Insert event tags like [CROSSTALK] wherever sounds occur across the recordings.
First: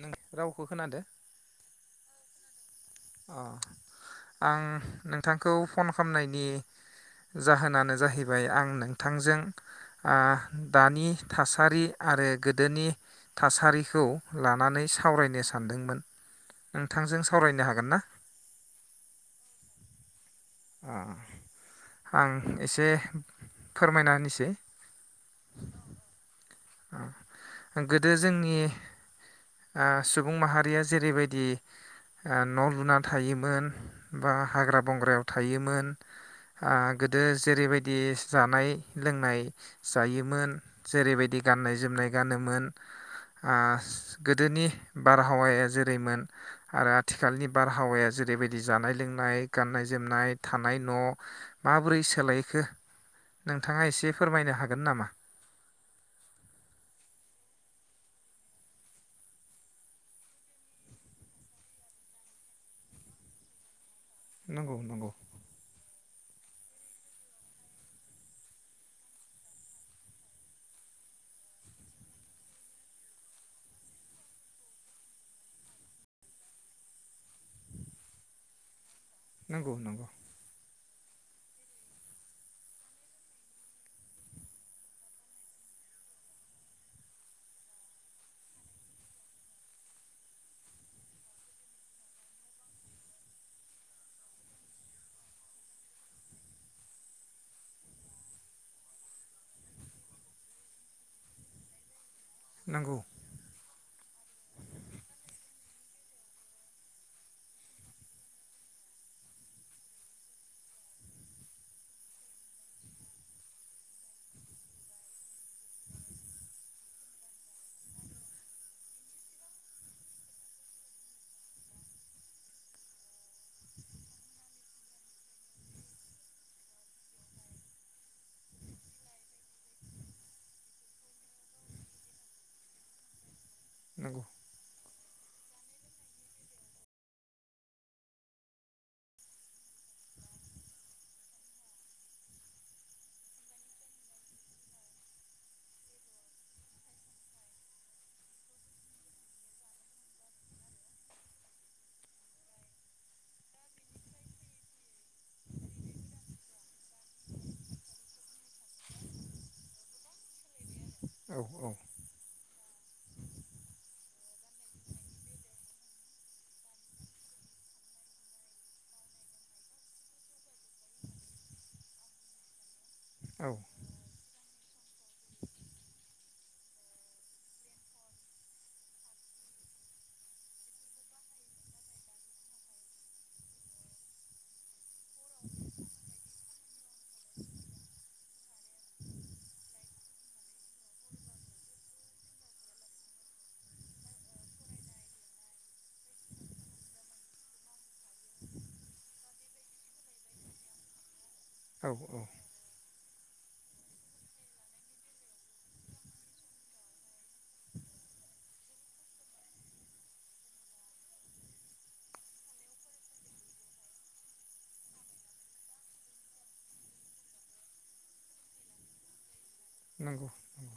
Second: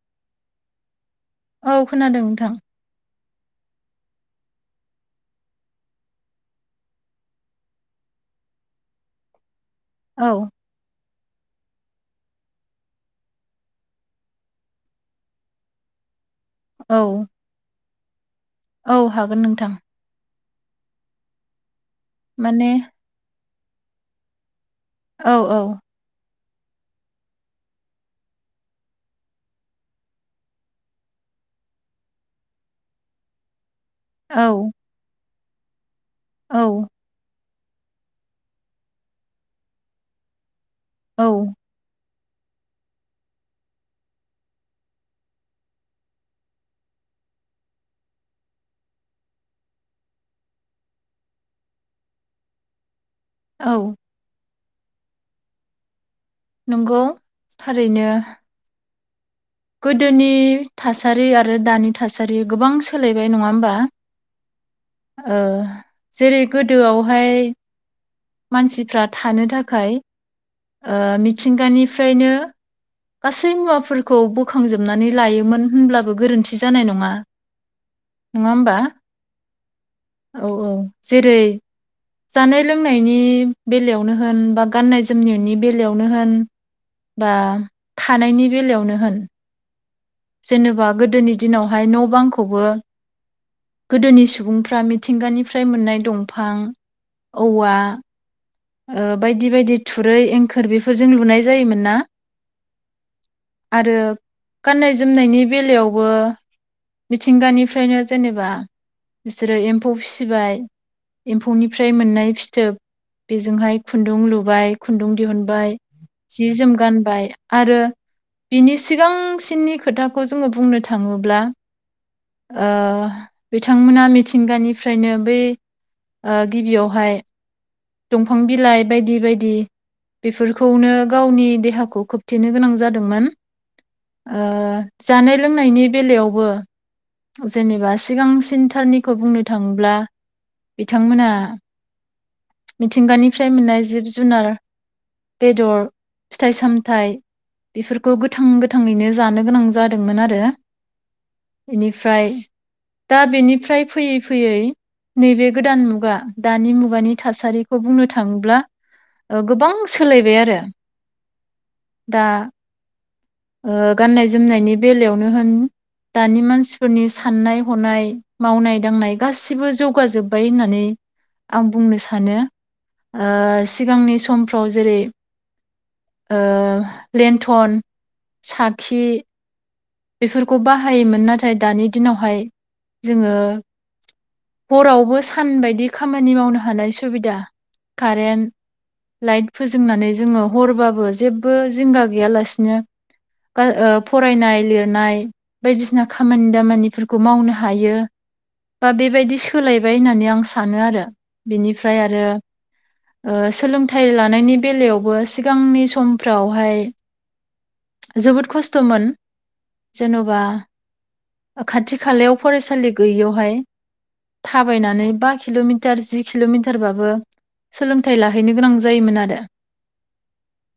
नों रावखौ खोनादो? औ खोनादों नोंथां। अ आं नोंथांखौ फन खालामनायनि जाहोनानो जाहैबाय आं नोंथांजों आ औ दानि थासारि आरो गोदोनि थासारिखौ लानानै सावरायनो सानदोंमोन। नोंथांजों औ सावरायनो हा हागोन ना? औ हागोन नोंथां। [INAUDIBLE] आं माने एसे फोरमायना होनिसै। औ औ। गोदो जोंनि ओ सुबुं माहारिया जेरैबायदि आ न' लुना थायोमोन बा औ हाग्रा बंग्रायाव थायोमोन। आ औ गोदो जेरैबायदि जानाय लोंनाय जायोमोन औ जेरैबायदि गाननाय जोमनाय गानोमोन आ गोदोनि बारहावाया जेरैमोन आरो आथिखालनि बारहावाया जेरैबायदि जानाय लोंनाय गाननाय जोमनाय थानाय न' माबोरै सोलायखो नोंथाङा औ एसे फोरमायनो हाग गोन नामा नंगौ थारैनो गोदोनि थासारि आरो दानि थासारि गोबां सोलायबाय नङा होमबा नंगौ नंगौ ओ जेरै गोदोआवहाय मानसिफ्रा थानो थाखाय ओ मिथिंगानिफ्रायनो गासै मुवाफोरखौ बोखांजोबनानै लायोमोन होनब्लाबो गोरोन्थि जानाय नङा नङा होमबा नंगौ नंगौ औ औ जेरै जानाय लोंनायनि बेलायावनो होन बा गाननाय जोमनायनि बेलायावनो होन बा थानायनि बेलायावनो होन जेनेबा गोदोनि दिनावहाय न' बांखौबो गोदोनि सुबुंफ्रा मिथिंगानिफ्राय मोननाय दंफां औवा ओ बायदि बायदि थुरै एंखोर बेफोरजों लुनाय जायोमोन ना नोंगौ आरो गाननाय जोमनायनि बेलायावबो मिथिंगानिफ्रायनो जेनेबा बिसोरो एम्फौ फिसिबाय एम्फौनिफ्राय मोननाय फिथोब बेजोंहाय खुन्दुं लुबाय खुन्दुं दिहुनबाय जि जोम गानबाय आरो बिनि सिगांसिननि खोथाखौ जोङो बुंनो थाङोब्ला ओ बिथांमोना मिथिंगानिफ्रायनो बै ओ गिबियावहाय दंफां बिलाइ बायदि बायदि बेफोरखौनो गावनि देहाखौ खोबथेनो गोनां जादोंमोन। नंगौ ओ जानाय लोंनायनि बेलायावबो जेनेबा सिगां सिन थारनिखौ बुंनो थाङोब्ला बिथांमोना मिथिंगानिफ्राय मोननाय जिब जुनार बेदर फिथाइ सामथाइ बेफोरखौ गोथां गोथाङैनो जानो गोनां जादोंमोन आरो बेनिफ्राय दा बेनिफ्राय फैयै फैयै नैबे गोदान मुगा दानि मुगानि थासारिखौ बुंनो थाङोब्ला गोबां सोलायबाय आरो औ औ दा ओ गाननाय जोमनायनि बेलायावनो होन दानि मानसिफोरनि साननाय हनाय मावनाय दांनाय गासिबो जौगाजोब्बाय होननानै आं बुंनो सानो। ओ सिगांनि सम फाव जेरै ओ लेन्थन साखि बेफोरखौ बाहायोमोन नाथाय दानि दिनावहाय जोङो हरावबो सान बायदि खामानि मावनो हानाय सुबिदा कारेन्ट लाइट फोजोंनानै जोङो हरबाबो जेबबो जिंगा गैयालासिनो [UNINTELLIGIBLE] फरायनाय लिर रनाय बायदिसिना खामानि दामानिफोरखौ मावनो हायो बा बेबायदि सोलायबाय होननानै आं सानो आरो औ बेनिफ्राय औ आरो सोलोंथाइ लानायनि बेलायावबो सिगांनि समफ्रावहाय जोबोद खस्थ'मोन। जेन'बा खाथि खालायाव फरायसालि गैयियावहाय थाबायनानै बा किल'मिटार जि किल'मिटारबाबो सोलोंथाइ लाहैनो गोनां जायोमोन आरो नंगौ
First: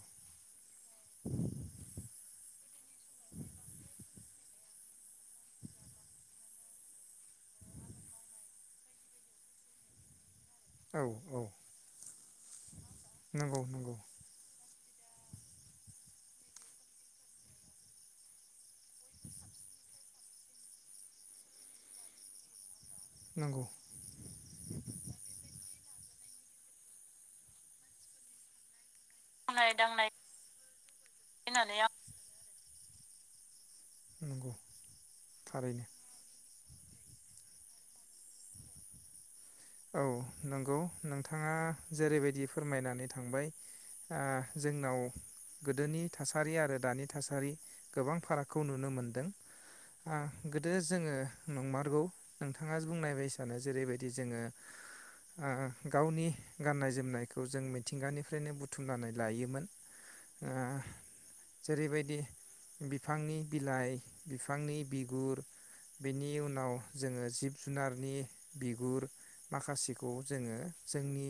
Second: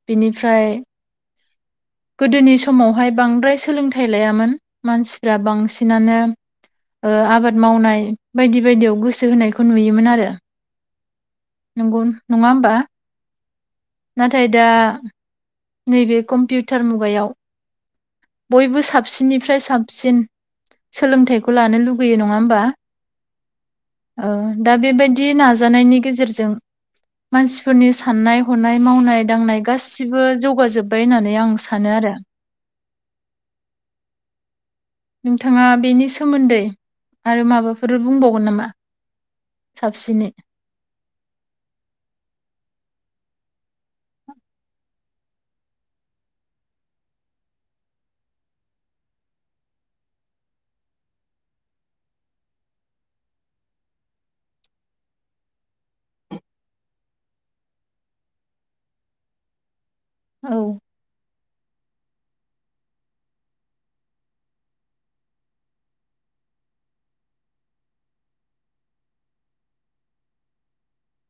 बिनिफ्राय गोदोनि समावहाय बांद्राय सोलों थाइ लायामोन मानसिफ्रा बांसिनानो आबाद मावनाय बायदि बायदियाव गोसो होनायखौ नुयोमोन आरो औ औ नंगौ नङा होमबा नंगौ नंगौ नाथाय दा नैबे कम्पिउटार मुगायाव बयबो साबसिननिफ्राय साबसिन सोलोंथाइखौ लानो लुुगैयो नङा होमबा नंगौ ओ दा बेबायदि नाजानायनि गेजेरजों मानसिफोरनि साननाय हनाय मावनाय दांनाय गासिबो जौगाजोब्बाय होननानै आं सानो आरो नंगौ नोंथाङा थारैनो बेनि सोमोन्दै आरो माबाफोर बुंबावगोन नामा औ साबसिनै नंगौ नोंथाङा जेरैबायदि फोरमायनानै थांबाय जोंनाव गोदोनि थासारि आरो दानि थासारि गोबां फारागखौ नुनो मोनदों ओ गोदो जोङो नंमारगौ नोंथाङा बुंनायबायाय सानो जेरैबायदि जोङो ओ गावनि गाननाय जोमनायखौ जों मिथिंगानिफ्रायनो बुथुमनानै लायोमोन ओ औ जेरैबायदि बिफांनि बिलाइ बिफांनि बिगुर बेनि उनाव जोङो जिब जुनारनि बिगुर माखासेखौ जोङो जोंनि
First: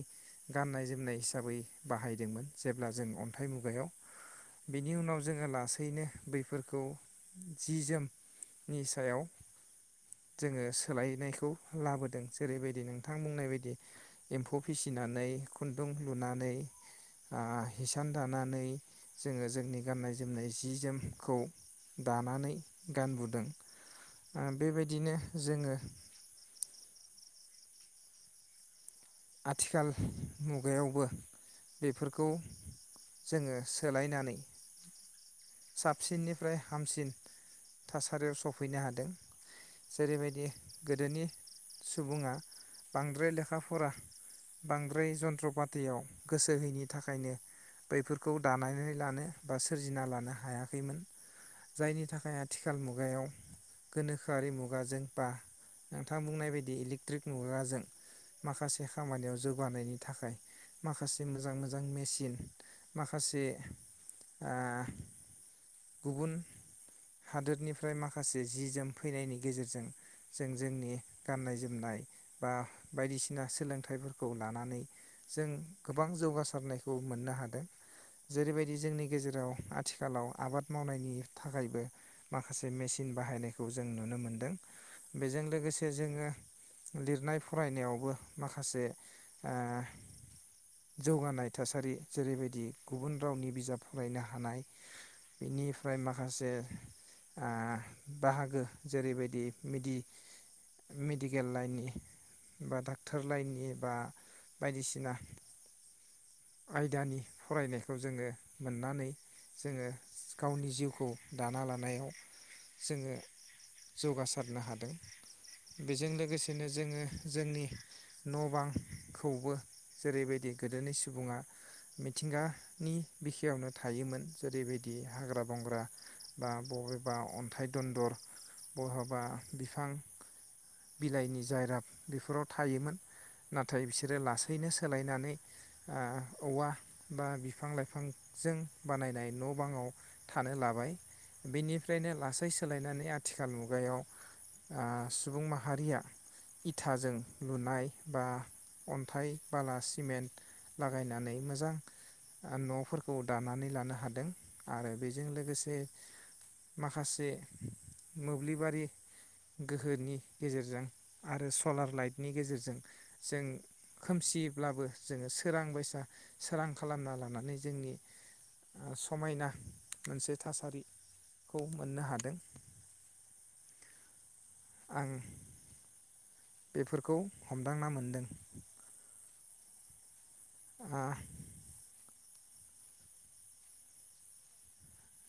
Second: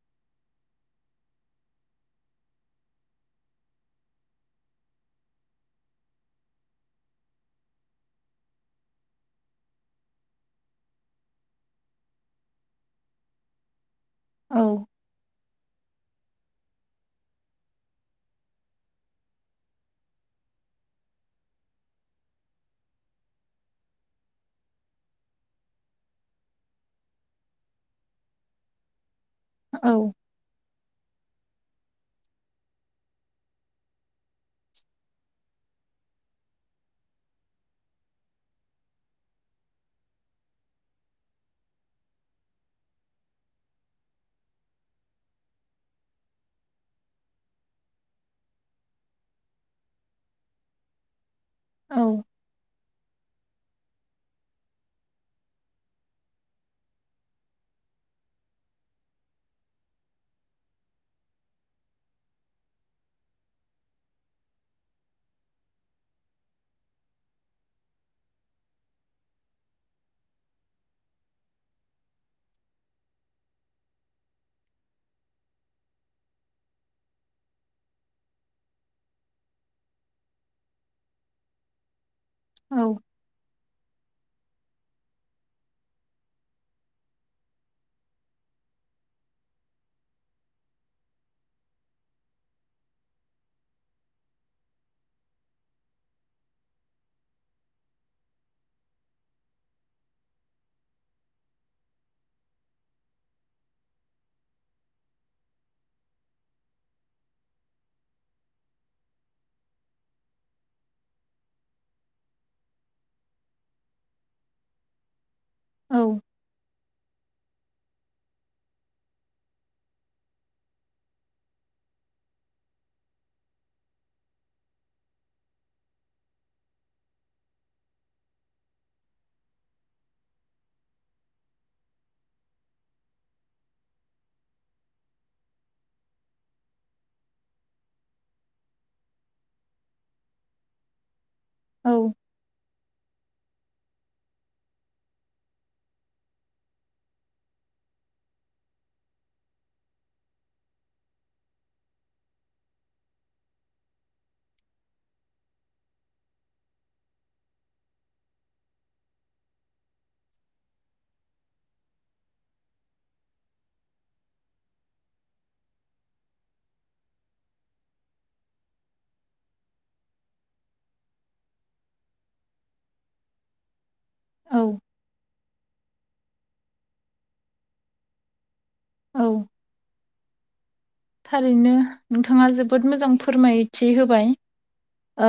गाननाय जोमनाय हिसाबै बाहायदोंमोन जेब्ला जों अन्थाइ मुगायाव बेनि उनाव जोङो लासैनो बैफोरखौ जि जोमनि सायाव जोङो सोलायनायखौ लाबोदों जेरैबायदि नोंथां बुंनाय बायदि एम्फौ औ फिसिनानै खुन्दुं लुनानै ओ हिसान दानानै जोङो जोंनि गाननाय जोमनाय जि जोमखौ दानानै गानबोदों ओ बेबायदिनो जोङो आथिखाल औ मुग मुगायावबो बेफोरखौ जोङो सोलायनानै साबसिननिफ्राय हामसिन थासारियाव सफैनो हादों जेरैबायदि गोदोनि सुबुङा बांद्राय लेखा फरा बांद्राय जन्त्र फाथियाव गोसो होयिनि थाखायनो बैफोरखौ दानानै लानो बा सोरजिना लानो हायाखैमोन जायनि औ थाखाय आथिखाल मुग मुगायाव गोनोखोआरि मुगाजों बा नोंथां बुंनाय बायदि इलेकट्रिक मुगाजों माखासे खामानियाव जौगानायनि थाखाय माखासे मोजां मोजां मेसिन माखासे ओ गुबुन हादोरनिफ्राय माखासे जि जोम फैनायनि गेजेरजों जों जोंनि गाननाय जोमनाय बा बायदिसिना सोलों थाइफोरखौ लानानै जों गोबां जौगासारनायखौ मोननो हादों जेरैबायदि जोंनि गेजेराव आथिखालाव आबाद मावनायनि थाखायबो माखासे औ मेसिन बाहायनाय खौ जों नुनो मोनदों बेजों लोगोसे जोङो लिरनाय फरायनायावबो माखा माखासे ओ जौगानाय थासारि जेरैबायदि गुबुन रावनि बिजाब फरायनो हानाय बेनिफ्राय माखासे ओ बाहागो जेरैबायदि मेदि-मेडिकेल लाइननि बा डाक्ट फोरलायनि बा बायदिसिना आयदानि फरायनायखौ जोङो मोननानै जोङो गावनि जिउखौ दाना लानायाव जोङो जौगासारनो हादों बेजों औ लोगोसेनो जोङो जोंनि न' बांखौबो जेरैबायदि गोदोनि सु बुङा मिथिंगानि बिखायावनो थायोमोन जेरैबायदि हाग्रा बंग्रा बा बबेबा अन्थाइ दन्दर बहाबा बिफां बिलाइनि जायरा बेफोराव थायोमोन नाथाय बिसोरो लासैनो सोलायनानै ओ औवा बा बिफां लाइफांजों बानायनाय न' बाङाव थानो लाबाय औ बेनिफ्रायनो लासै सोलायनानै थिखाल मुगायाव सुबुं माहारिया इथाजों लुनाय बा अन्थाइ बाला सिमेन्ट लागायनानै मोजां न'फोरखौ दानानै लानो हादों आरो बेजों लोगोसे माखासे मोब्लिबारि गोहोनि गेजेरजों आरो सलार लाइटनि गेजेरजों जों खोमसियब्लाबो जोङो सोरां बायसा सोरां खालामना लानानै जोंनि समायना मोनसे थासारिखौ मोननो हादों औ आं बेफोरखौ हमदांना मोनदों औ थारैनो नोंथाङा जोबोद मोजां फोरमायथि होबाय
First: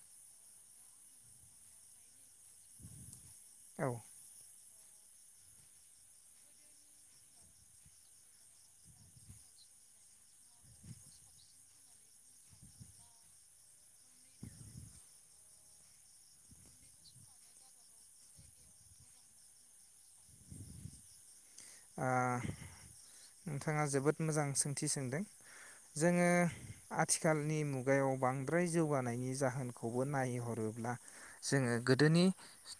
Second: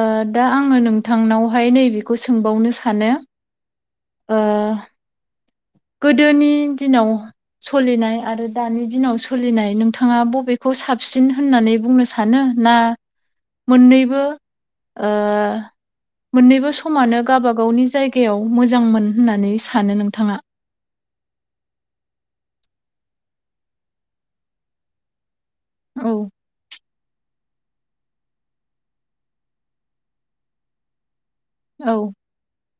ओ दा आङो नोंथांनावहाय नैबेखौ सोंबावनो सानो औ ओ गोदोनि दिनाव सोलिनाय आरो दानि दिनाव सोलिनाय नोंथाङा बबेखौ साबसिन होननानै बुंनो सानो ना मोननैबो ओ मोननैबो समानो गबाागावनि जायगायाव मोजांमोन होननानै सानो नोंथाङा ओ नोंथाङा जोबोद मोजां सोंथि सोंदों जोङो औ आथिखालनि मुगायाव बांद्राय जौगानायनि जाहोनखौबो नायहरोब्ला जोङो औ गोदोनि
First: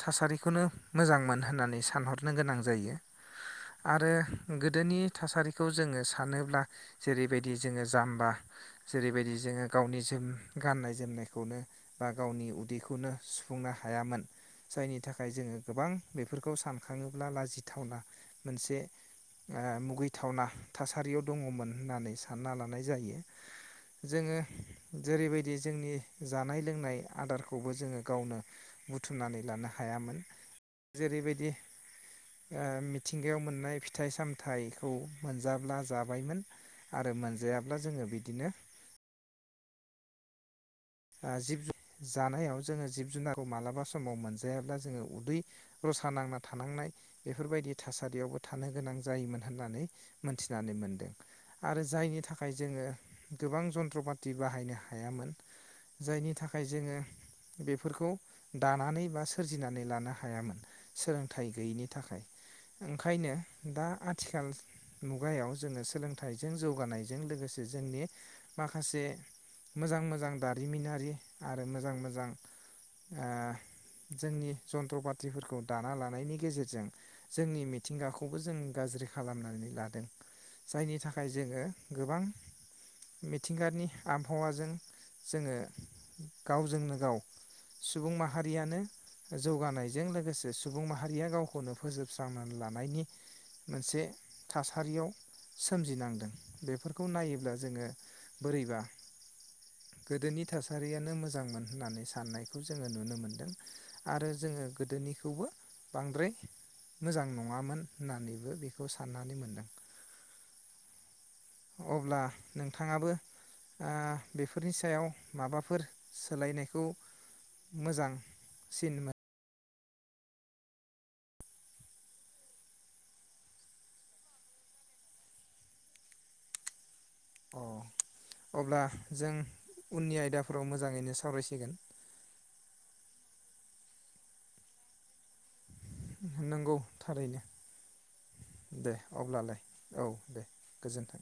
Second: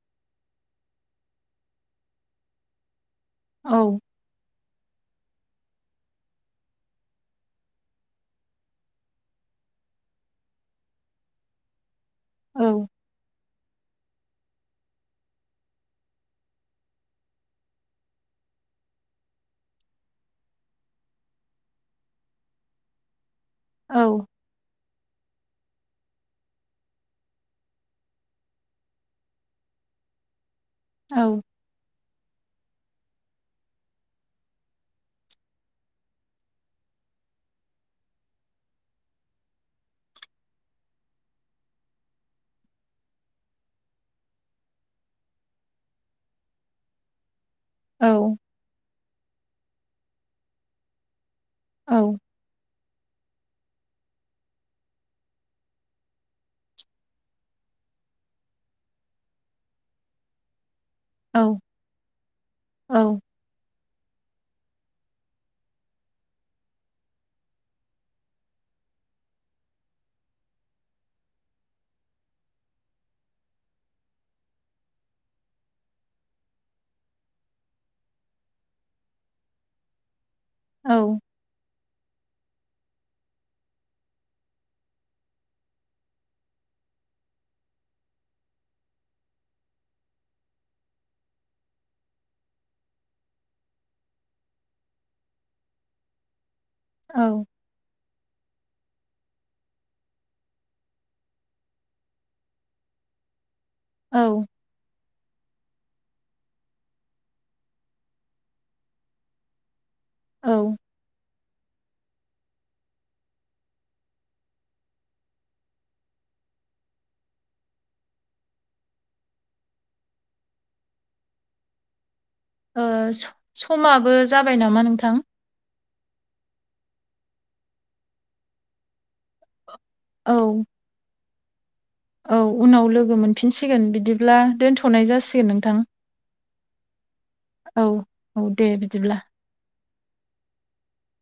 थासारिखौनो मोजांमोन होननानै सानहरनो गोनां जायो औ आरो गोदोनि थासारिखौ जोङो सानोब्ला जेरैबायदि जोङो जाम्बा जेरैबायदि जोङो गावनि जोम गाननाय जोमनायखौनो बा गावनि औ उदैखौनो फुंनो हायामोन जायनि थाखाय जोङो गोबां बेफोरखौ सानखाङोब्ला लाजिथावना मोनसे ओ मुगैथावना थासारियाव दङमोन होननानै सानना लानाय जायो औ जोङो जेरैबायदि जोंनि जानाय लोंनाय आदारखौबो जोङो गावनो बुथुमनानै लानो हायामोन औ जेरैबायदि ओ मिथ थिंगायाव मोननाय फिथाइ सामथायाइखौ मोनजाब्ला जाबायमोन आरो मोनजायाब्ला जोङो बिदिनो ओ जिब जानायाव जोङो जिब जुनारखौ मालाबा समाव मोनजायाब्ला जोङो उदै रसा नांना थानांनाय बे बेफोरबायदि औ थासारियावबो थानो गोनां जायोमोन होननानै मोनथिनानै मोनदों आरो औ जायनि थाखाय जोङो गोबां जन्त्र पाति बाहायनो हायामोन जायनि थाखाय जोङो बेफोरखौ दानानै बा सोरजिनानै लानो हायामोन औ सोलोंथाइ गैयैनि थाखाय औ ओंखायनो दा आथिखाल मुगायाव जोङो सोलोंथाइजों जौगानायजों लोगोसे जोंनि माखासे मोजां मोजां दा जारिमिनारि आरो मोजां मोजां ओ जोंनि जन्थ्र पाथिफोरखौ दाना लानायनि गेजेरजों जोंनि मिथिंगाखौबो जों गाज्रि खालामनानै लादों औ जायनि थाखाय जोङो गोबां मिथिंगानि आबहावाजों जोङो गावजोंनो गाव सुबुं माहारियानो जौगानायजों लोगोसे सुबुं माहारिया गावखौनो फोजोबस्रांना लानायनि मोनसे थासारियाव सोमजिनांदों बेफोरखौ औ नायोब्ला जोङो बोरैबा गोदोनि थासारियानो मोजांमोन होननानै साननायखौ जोङो नुनो मोन्दों आरो औ जोङो गोदोनि बे खौबो बांद्राय मोजां नङामोन होननानैबो बेखौ साननानै मोनदों औ अब्ला नोंथाङाबो ओ बेफोरनि सायाव माबाफोर सोलायनायखौ मोजांसिन मोन ओ स-समाबो जाबाय नामा नोंथां? अ अब्ला जों उननि औ आयदाफोराव मोजाङैनो सावरायसि फैगोन औ उनाव लोगो मोनफिनसिगोन बिदिब्ला दोनथ'नाय जासिगोन नोंथां। नोंगौ थारैनो। औ औ दे बिदिब्ला औ दे गोजोन्थों।